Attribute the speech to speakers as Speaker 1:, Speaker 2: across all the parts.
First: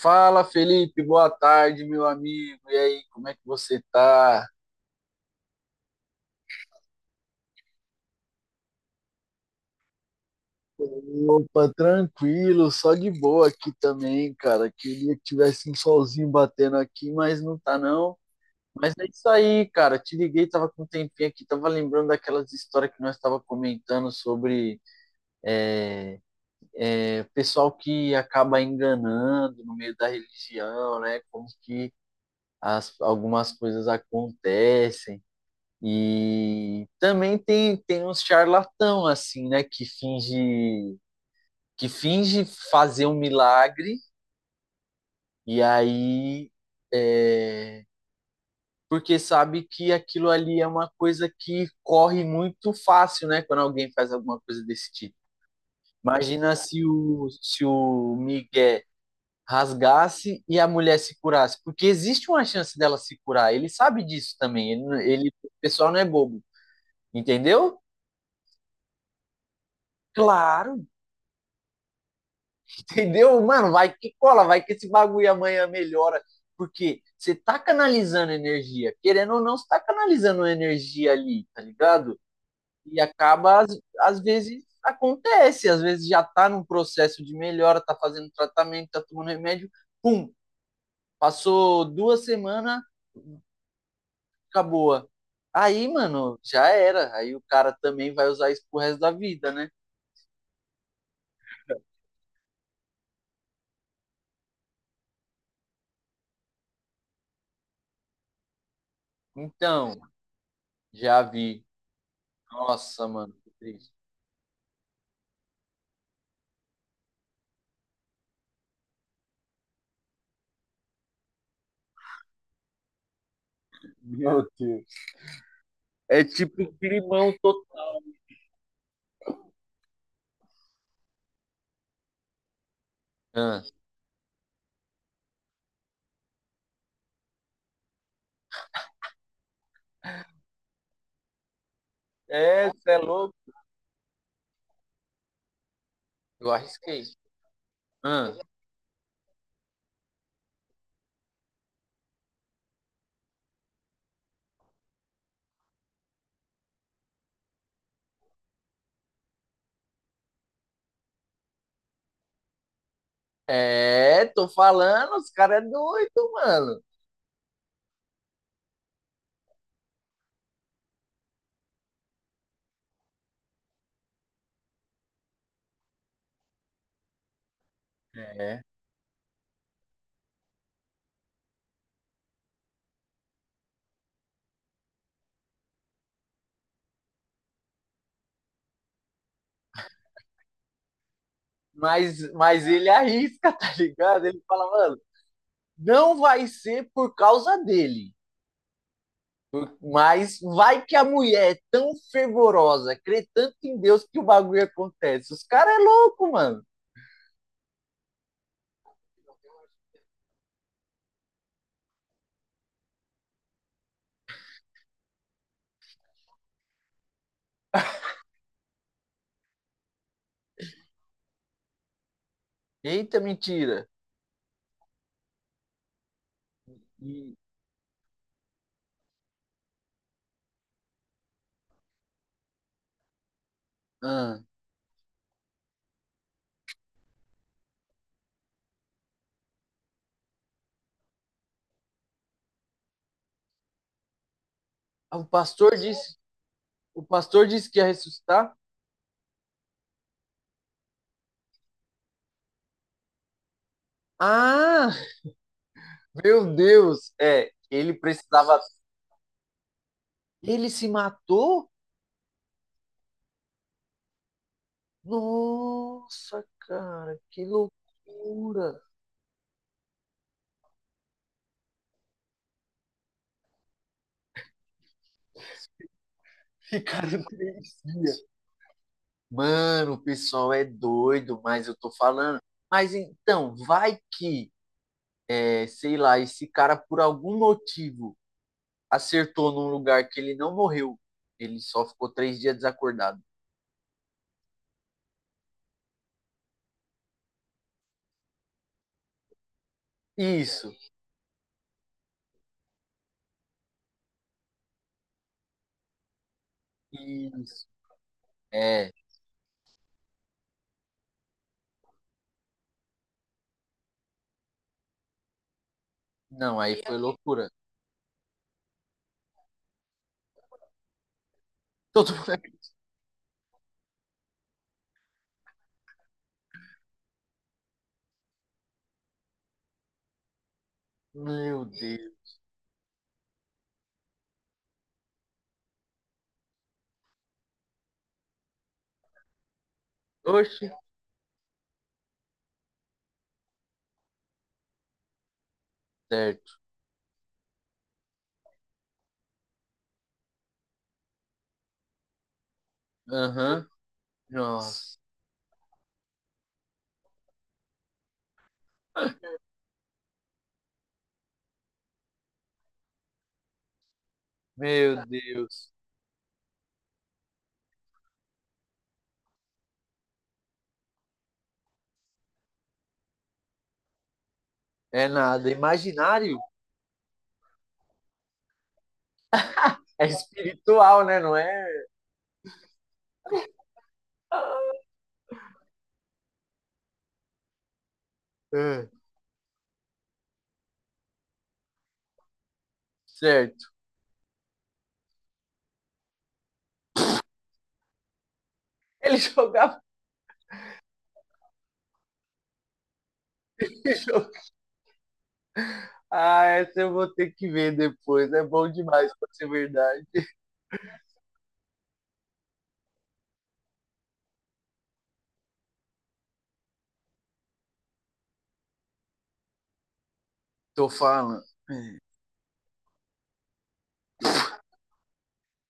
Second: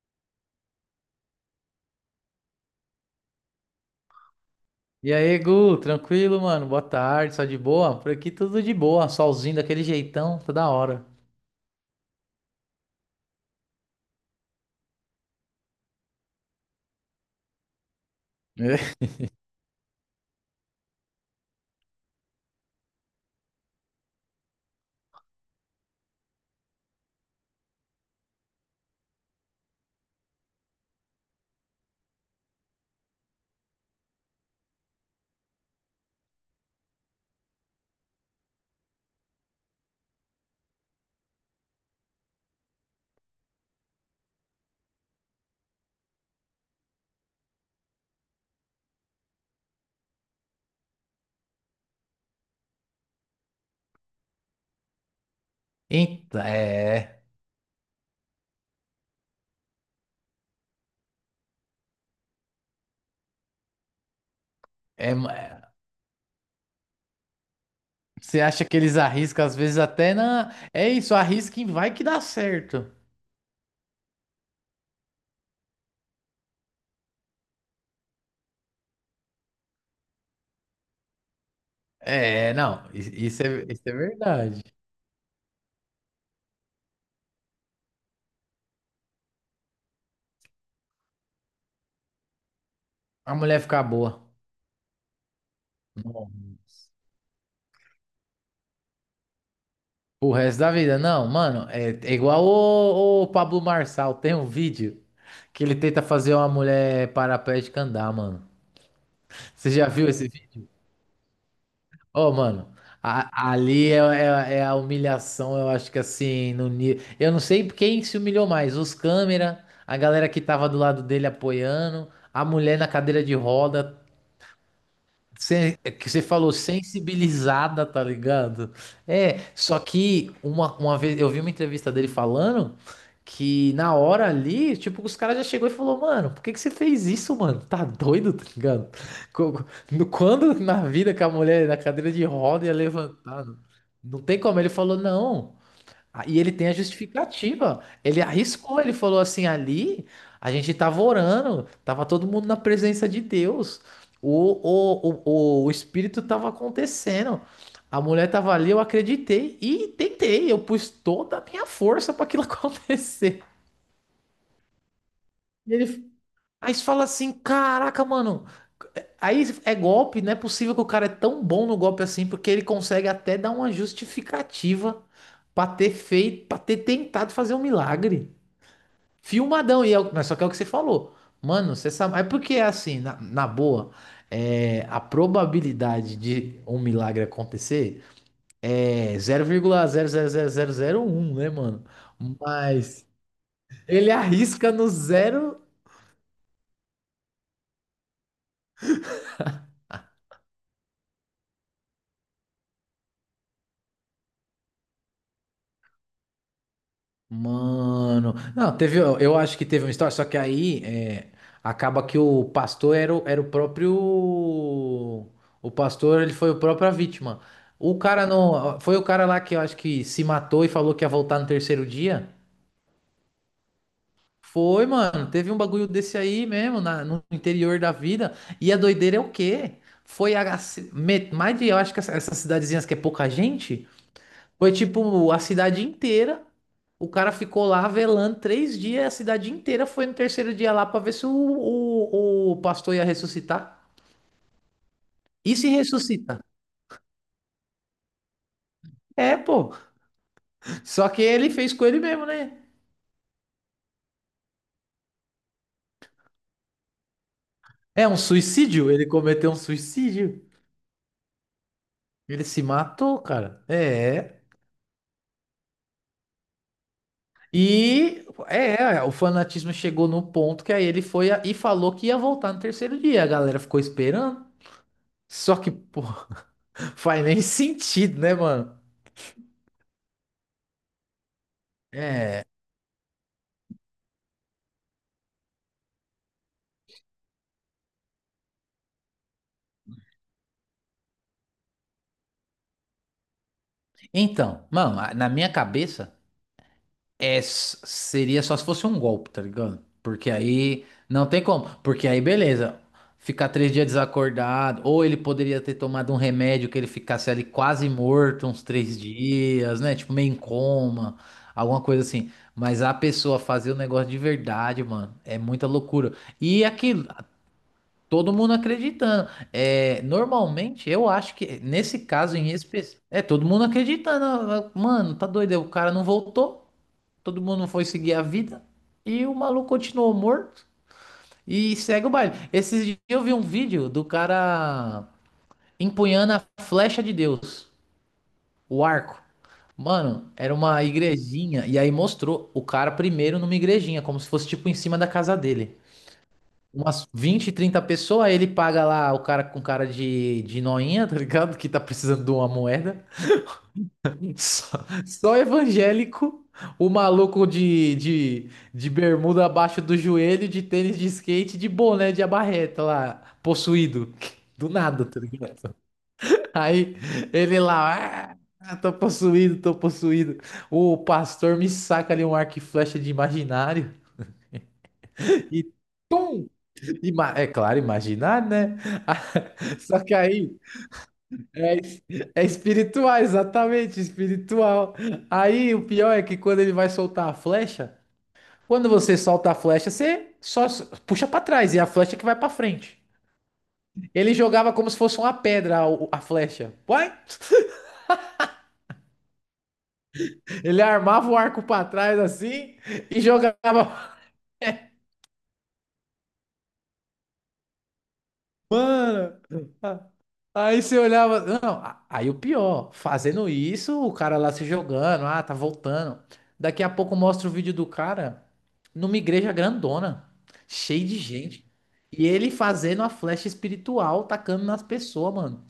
Speaker 1: Fala, Felipe, boa tarde, meu amigo. E aí, como é que você tá?
Speaker 2: E aí, Gu, tranquilo, mano? Boa tarde, só de boa? Por aqui tudo de boa, solzinho daquele jeitão, tá da hora.
Speaker 1: Opa, tranquilo, só de boa aqui também, cara. Queria que tivesse um solzinho batendo aqui, mas não tá não. Mas é isso aí, cara. Te liguei, tava com um tempinho aqui, tava lembrando daquelas histórias que nós tava comentando sobre o pessoal que acaba enganando no meio da religião, né? Como que as, algumas coisas acontecem. E também tem uns charlatão assim, né, que finge fazer um milagre e aí é, porque sabe que aquilo ali é uma coisa que corre muito fácil, né, quando alguém faz alguma coisa desse tipo.
Speaker 2: Eita,
Speaker 1: Imagina se
Speaker 2: é,
Speaker 1: o se o Miguel rasgasse e a mulher se curasse, porque existe uma chance dela se curar. Ele sabe disso também. Ele,
Speaker 2: é,
Speaker 1: ele O
Speaker 2: ma-
Speaker 1: pessoal não é bobo, entendeu?
Speaker 2: Você acha que eles arriscam, às vezes até na.
Speaker 1: Claro,
Speaker 2: É isso, arrisca e vai que dá certo.
Speaker 1: entendeu? Mano, vai que cola, vai que esse bagulho amanhã melhora. Porque você tá canalizando energia. Querendo ou não, você tá canalizando energia ali, tá ligado?
Speaker 2: É, não,
Speaker 1: E
Speaker 2: i- isso
Speaker 1: acaba,
Speaker 2: é,
Speaker 1: às,
Speaker 2: isso é
Speaker 1: às
Speaker 2: verdade.
Speaker 1: vezes, acontece. Às vezes já tá num processo de melhora, tá fazendo tratamento, tá tomando remédio. Pum, passou 2 semanas,
Speaker 2: A mulher ficar boa.
Speaker 1: acabou. Aí,
Speaker 2: Não.
Speaker 1: mano, já era. Aí o cara também vai usar isso pro resto da vida, né?
Speaker 2: O resto da vida, não, mano, é igual o Pablo Marçal, tem um vídeo que ele tenta fazer uma mulher paraplégica andar, mano. Você já
Speaker 1: Então,
Speaker 2: viu esse vídeo?
Speaker 1: já vi.
Speaker 2: Ô, mano,
Speaker 1: Nossa, mano,
Speaker 2: a-
Speaker 1: que
Speaker 2: ali
Speaker 1: triste.
Speaker 2: é a humilhação, eu acho que assim, no nível. Eu não sei quem se humilhou mais, os câmera, a galera que tava do lado dele apoiando, a mulher na cadeira de roda,
Speaker 1: Meu Deus.
Speaker 2: É que você
Speaker 1: É
Speaker 2: falou
Speaker 1: tipo climão
Speaker 2: sensibilizada,
Speaker 1: total.
Speaker 2: tá ligado? É, só que uma vez eu vi uma entrevista dele falando
Speaker 1: Ah,
Speaker 2: que na hora ali, tipo, os caras já chegou e falou, mano, por que que você fez isso, mano? Tá doido, tá ligado? Co- Quando na vida que a mulher na cadeira de roda
Speaker 1: é,
Speaker 2: ia
Speaker 1: cê é louco.
Speaker 2: levantar, não tem como. Ele falou, não. Ah, e
Speaker 1: Eu
Speaker 2: ele tem a
Speaker 1: arrisquei.
Speaker 2: justificativa. Ele
Speaker 1: Ah,
Speaker 2: arriscou, ele falou assim: ali a gente estava orando, estava todo mundo na presença de Deus. O, o espírito estava acontecendo. A mulher estava ali, eu acreditei e tentei. Eu pus toda a minha força para aquilo acontecer.
Speaker 1: é, tô falando, os caras é
Speaker 2: E ele,
Speaker 1: doido,
Speaker 2: aí
Speaker 1: mano.
Speaker 2: você fala assim: caraca, mano. Aí é golpe, não é possível que o cara é tão bom no golpe assim, porque ele consegue até dar uma justificativa para ter feito, para ter tentado fazer um milagre.
Speaker 1: É.
Speaker 2: Filmadão, e é, mas só que é o que você falou. Mano, você sabe. Mas porque é assim, na boa, é, a probabilidade de um milagre acontecer é zero vírgula zero zero zero zero vírgula um, né, mano?
Speaker 1: Mas ele
Speaker 2: Mas
Speaker 1: arrisca, tá
Speaker 2: ele
Speaker 1: ligado? Ele fala,
Speaker 2: arrisca no
Speaker 1: mano,
Speaker 2: zero.
Speaker 1: não vai ser por causa dele. Mas vai que a mulher é tão fervorosa, crê tanto em Deus que o bagulho acontece. Os caras é louco, mano.
Speaker 2: Mano, não, teve, eu acho que teve uma história, só que aí é, acaba que o pastor era, era o próprio, o pastor, ele foi o próprio a vítima. O cara não, foi o cara lá que eu acho que se matou e falou que ia voltar no terceiro dia?
Speaker 1: Eita, mentira.
Speaker 2: Foi, mano, teve um bagulho desse aí mesmo, no
Speaker 1: E,
Speaker 2: interior da vida, e a doideira é o quê? Foi a, mais de, eu acho que essas cidadezinhas que é pouca gente,
Speaker 1: ah,
Speaker 2: foi tipo a cidade inteira. O cara ficou lá velando 3 dias, a cidade inteira foi no terceiro dia lá pra ver se o pastor ia ressuscitar.
Speaker 1: o
Speaker 2: E se
Speaker 1: pastor disse,
Speaker 2: ressuscita?
Speaker 1: o pastor disse que ia ressuscitar.
Speaker 2: É, pô. Só que ele fez com ele mesmo, né?
Speaker 1: Ah, Meu Deus! É, ele
Speaker 2: É um
Speaker 1: precisava.
Speaker 2: suicídio, ele cometeu um suicídio.
Speaker 1: Ele se matou?
Speaker 2: Ele se matou, cara. É.
Speaker 1: Nossa, cara, que
Speaker 2: E
Speaker 1: loucura!
Speaker 2: o fanatismo chegou no ponto que aí ele foi e falou que ia voltar no terceiro dia. A galera ficou esperando. Só que, pô, faz
Speaker 1: Ficaram
Speaker 2: nem
Speaker 1: 3 dias.
Speaker 2: sentido, né, mano?
Speaker 1: Mano, o pessoal é doido, mas eu tô falando. Mas então, vai que, é, sei lá, esse cara, por algum motivo, acertou num lugar que ele não morreu. Ele só ficou 3 dias desacordado.
Speaker 2: Então, mano, na minha cabeça é, seria só se fosse um golpe, tá ligado? Porque
Speaker 1: Isso,
Speaker 2: aí não tem como. Porque aí, beleza, ficar 3 dias desacordado, ou ele poderia ter tomado um remédio que ele ficasse ali
Speaker 1: isso.
Speaker 2: quase morto uns
Speaker 1: É,
Speaker 2: 3 dias, né? Tipo, meio em coma, alguma coisa assim. Mas a pessoa fazer o negócio de verdade, mano, é muita loucura.
Speaker 1: não,
Speaker 2: E
Speaker 1: aí foi
Speaker 2: aquilo,
Speaker 1: loucura.
Speaker 2: todo mundo acreditando. É, normalmente, eu acho que nesse
Speaker 1: Todo mundo
Speaker 2: caso
Speaker 1: é.
Speaker 2: em específico. É, todo mundo acreditando. Ah, ah, mano, tá doido. O cara não voltou. Todo mundo foi seguir a vida. E o maluco continuou morto.
Speaker 1: Meu
Speaker 2: E segue o baile.
Speaker 1: Deus.
Speaker 2: Esses dias eu vi um vídeo do cara empunhando a flecha de Deus, o arco. Mano, era
Speaker 1: Oxe.
Speaker 2: uma igrejinha. E aí mostrou o cara primeiro numa igrejinha, como se fosse tipo em cima da casa dele,
Speaker 1: Certo.
Speaker 2: umas 20, 30 pessoas, ele paga lá o cara com cara de noinha, tá ligado? Que tá precisando de uma moeda.
Speaker 1: Aham.
Speaker 2: Só,
Speaker 1: Nossa.
Speaker 2: só evangélico, o maluco de bermuda abaixo do joelho, de tênis de skate, de boné de abarreta lá, possuído. Do
Speaker 1: Meu
Speaker 2: nada, tá ligado?
Speaker 1: Deus.
Speaker 2: Aí ele lá, ah, tô possuído, tô possuído. O pastor me saca ali um arco e flecha de imaginário.
Speaker 1: É nada.
Speaker 2: E
Speaker 1: Imaginário
Speaker 2: É claro, imaginar, né? Só
Speaker 1: é
Speaker 2: que aí
Speaker 1: espiritual, né? Não é?
Speaker 2: é, es- é espiritual, exatamente,
Speaker 1: Ah,
Speaker 2: espiritual. Aí o pior é que quando ele vai soltar a flecha, quando você solta a flecha, você só puxa pra trás e é a flecha que vai pra frente.
Speaker 1: certo.
Speaker 2: Ele jogava como se fosse uma pedra a, a flecha. Uai!
Speaker 1: Ele jogava.
Speaker 2: Ele armava o arco pra trás assim e
Speaker 1: Ele
Speaker 2: jogava.
Speaker 1: jogava. Ah, essa eu vou ter que ver depois. É bom demais pra
Speaker 2: Mano,
Speaker 1: ser verdade.
Speaker 2: a- aí você olhava. Não, aí o pior, fazendo isso, o cara lá se jogando, ah, tá voltando. Daqui a pouco mostra o vídeo do cara numa igreja grandona,
Speaker 1: Tô
Speaker 2: cheio de
Speaker 1: falando.
Speaker 2: gente.
Speaker 1: É.
Speaker 2: E ele fazendo a flecha espiritual, tacando nas pessoas, mano.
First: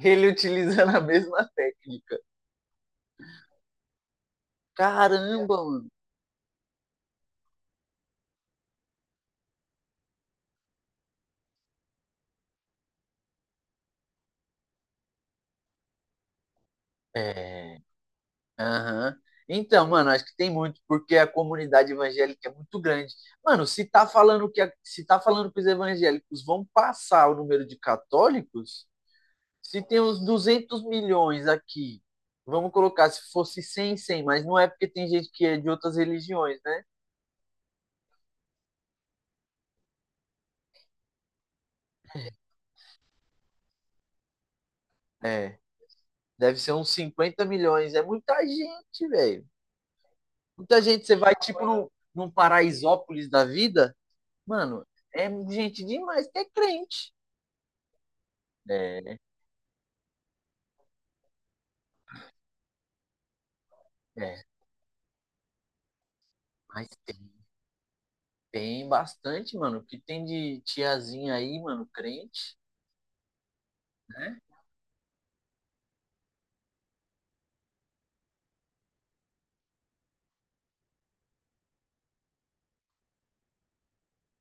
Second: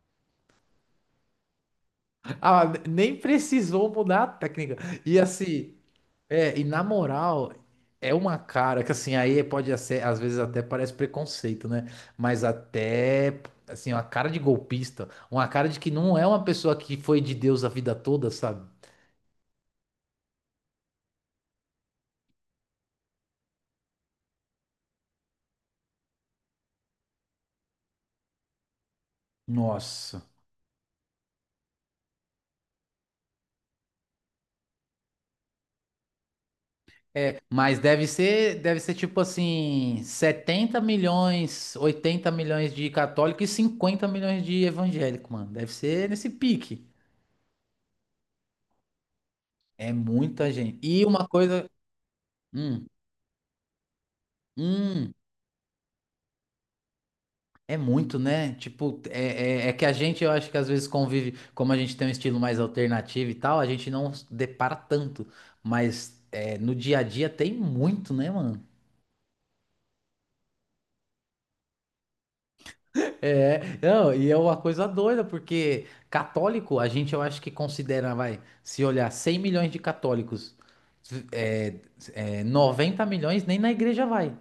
Speaker 1: Ele utilizando a mesma técnica.
Speaker 2: Ah, nem precisou mudar a técnica. E
Speaker 1: Caramba,
Speaker 2: assim,
Speaker 1: mano.
Speaker 2: é, e na moral, é uma cara que assim, aí pode ser, às vezes até parece preconceito, né? Mas até, assim, uma cara de golpista, uma cara de que não é uma pessoa que foi de Deus a
Speaker 1: É.
Speaker 2: vida toda, sabe?
Speaker 1: Aham. Então, mano, acho que tem muito, porque a comunidade evangélica é muito grande. Mano, se tá falando que a- se tá falando que os evangélicos vão passar o número de católicos, se tem uns
Speaker 2: Nossa.
Speaker 1: 200 milhões aqui, vamos colocar se fosse cem mas não é porque tem gente que é de outras religiões, né?
Speaker 2: É, mas deve ser tipo assim, 70 milhões, 80 milhões de católico e 50 milhões de evangélico, mano.
Speaker 1: É,
Speaker 2: Deve ser nesse
Speaker 1: deve ser
Speaker 2: pique.
Speaker 1: uns 50 milhões, é muita gente, velho.
Speaker 2: É muita gente.
Speaker 1: Muita
Speaker 2: E
Speaker 1: gente, você
Speaker 2: uma
Speaker 1: vai tipo
Speaker 2: coisa,
Speaker 1: num
Speaker 2: hum,
Speaker 1: Paraisópolis da vida, mano,
Speaker 2: hum,
Speaker 1: é gente demais que é crente.
Speaker 2: é muito, né? Tipo,
Speaker 1: É.
Speaker 2: é que a gente, eu acho que às vezes convive, como a gente tem um estilo mais alternativo e tal, a gente não se
Speaker 1: É,
Speaker 2: depara tanto. Mas é, no
Speaker 1: mas
Speaker 2: dia a
Speaker 1: tem,
Speaker 2: dia tem muito, né, mano?
Speaker 1: tem bastante, mano. O que tem de tiazinha aí, mano, crente,
Speaker 2: É, não, e é
Speaker 1: né?
Speaker 2: uma coisa doida, porque católico, a gente, eu acho que considera, vai, se olhar 100 milhões de católicos, é, 90 milhões nem na igreja vai.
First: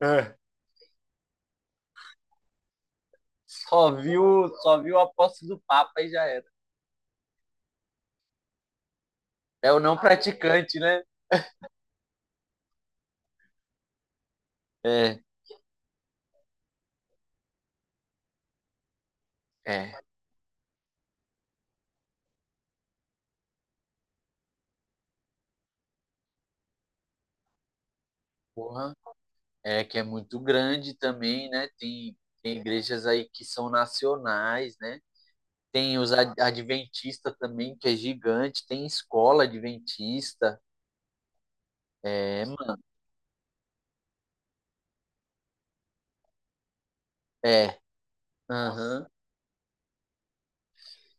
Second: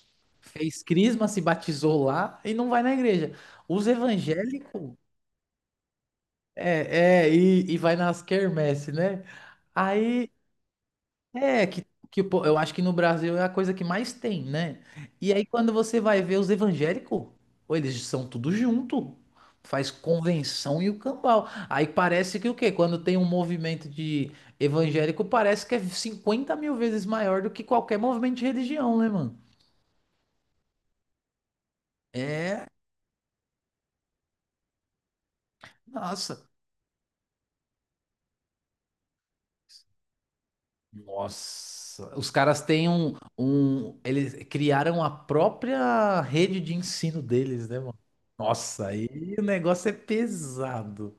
Speaker 1: É.
Speaker 2: Fez crisma, se batizou lá e não vai na igreja. Os
Speaker 1: Só
Speaker 2: evangélicos.
Speaker 1: viu a posse do Papa e já era.
Speaker 2: É, é, e vai nas quermesse, né?
Speaker 1: É o não
Speaker 2: Aí,
Speaker 1: praticante, né?
Speaker 2: é, que eu acho que no Brasil é a coisa que mais tem, né?
Speaker 1: É,
Speaker 2: E aí quando você vai ver os evangélicos, pô, eles são tudo junto, faz
Speaker 1: é.
Speaker 2: convenção e o cambau. Aí parece que o quê? Quando tem um movimento de evangélico, parece que é 50 mil vezes maior do que qualquer movimento de
Speaker 1: Porra.
Speaker 2: religião, né, mano?
Speaker 1: É que é muito grande também, né? Tem,
Speaker 2: É,
Speaker 1: tem igrejas aí que são nacionais, né? Tem os
Speaker 2: nossa,
Speaker 1: adventistas também, que é gigante. Tem escola adventista.
Speaker 2: nossa, os
Speaker 1: É,
Speaker 2: caras
Speaker 1: mano.
Speaker 2: têm um. Eles criaram a própria rede de ensino deles,
Speaker 1: É.
Speaker 2: né, mano? Nossa,
Speaker 1: Aham.
Speaker 2: aí o negócio é pesado.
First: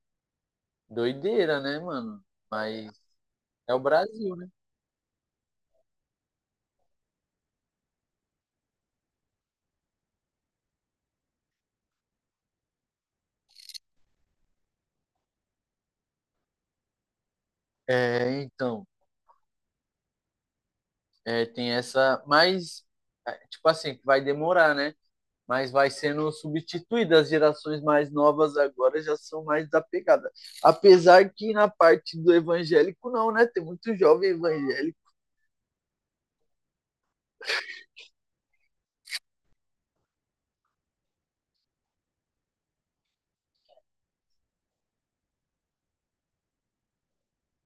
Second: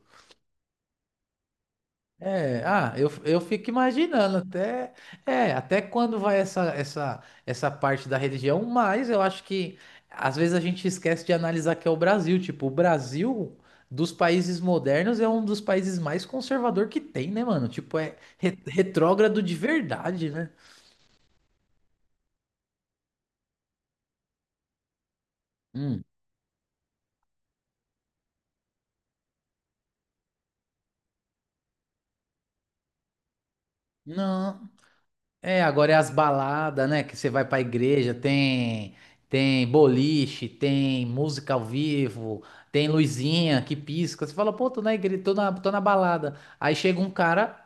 Speaker 1: Doideira, né, mano?
Speaker 2: É,
Speaker 1: Mas
Speaker 2: ah, eu fico
Speaker 1: é o Brasil,
Speaker 2: imaginando
Speaker 1: né?
Speaker 2: até, é, até quando vai essa parte da religião, mas eu acho que às vezes a gente esquece de analisar que é o Brasil. Tipo, o Brasil, dos países modernos, é um dos países mais conservador que tem, né, mano? Tipo, é
Speaker 1: É, então.
Speaker 2: retrógrado de verdade, né?
Speaker 1: É, tem essa, mas é, tipo assim, vai demorar, né? Mas vai
Speaker 2: Hum.
Speaker 1: sendo substituída. As gerações mais novas agora já são mais desapegadas. Apesar que na parte do evangélico não, né? Tem muito jovem
Speaker 2: Não.
Speaker 1: evangélico.
Speaker 2: É, agora é as baladas, né? Que você vai pra igreja, tem boliche, tem música ao vivo, tem luzinha que pisca. Você fala, pô, tô na igreja, tô na balada. Aí chega um cara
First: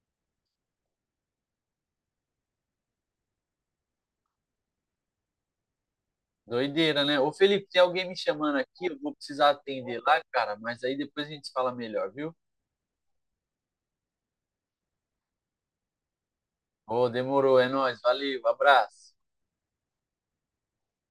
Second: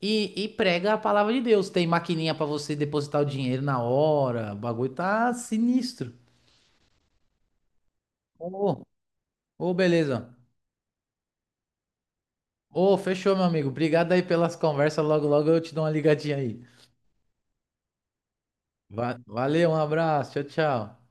Speaker 2: e prega a palavra de Deus. Tem maquininha pra você depositar o dinheiro na hora. O bagulho tá sinistro.
Speaker 1: Doideira, né? Ô Felipe, tem alguém me chamando
Speaker 2: Ô,
Speaker 1: aqui, eu vou precisar
Speaker 2: ô,
Speaker 1: atender lá,
Speaker 2: beleza.
Speaker 1: cara, mas aí depois a gente fala melhor, viu?
Speaker 2: Ô, fechou, meu amigo. Obrigado aí pelas conversas. Logo, logo eu te dou uma ligadinha aí.
Speaker 1: Ô, demorou, é nóis, valeu, abraço.
Speaker 2: Valeu, um abraço. Tchau, tchau.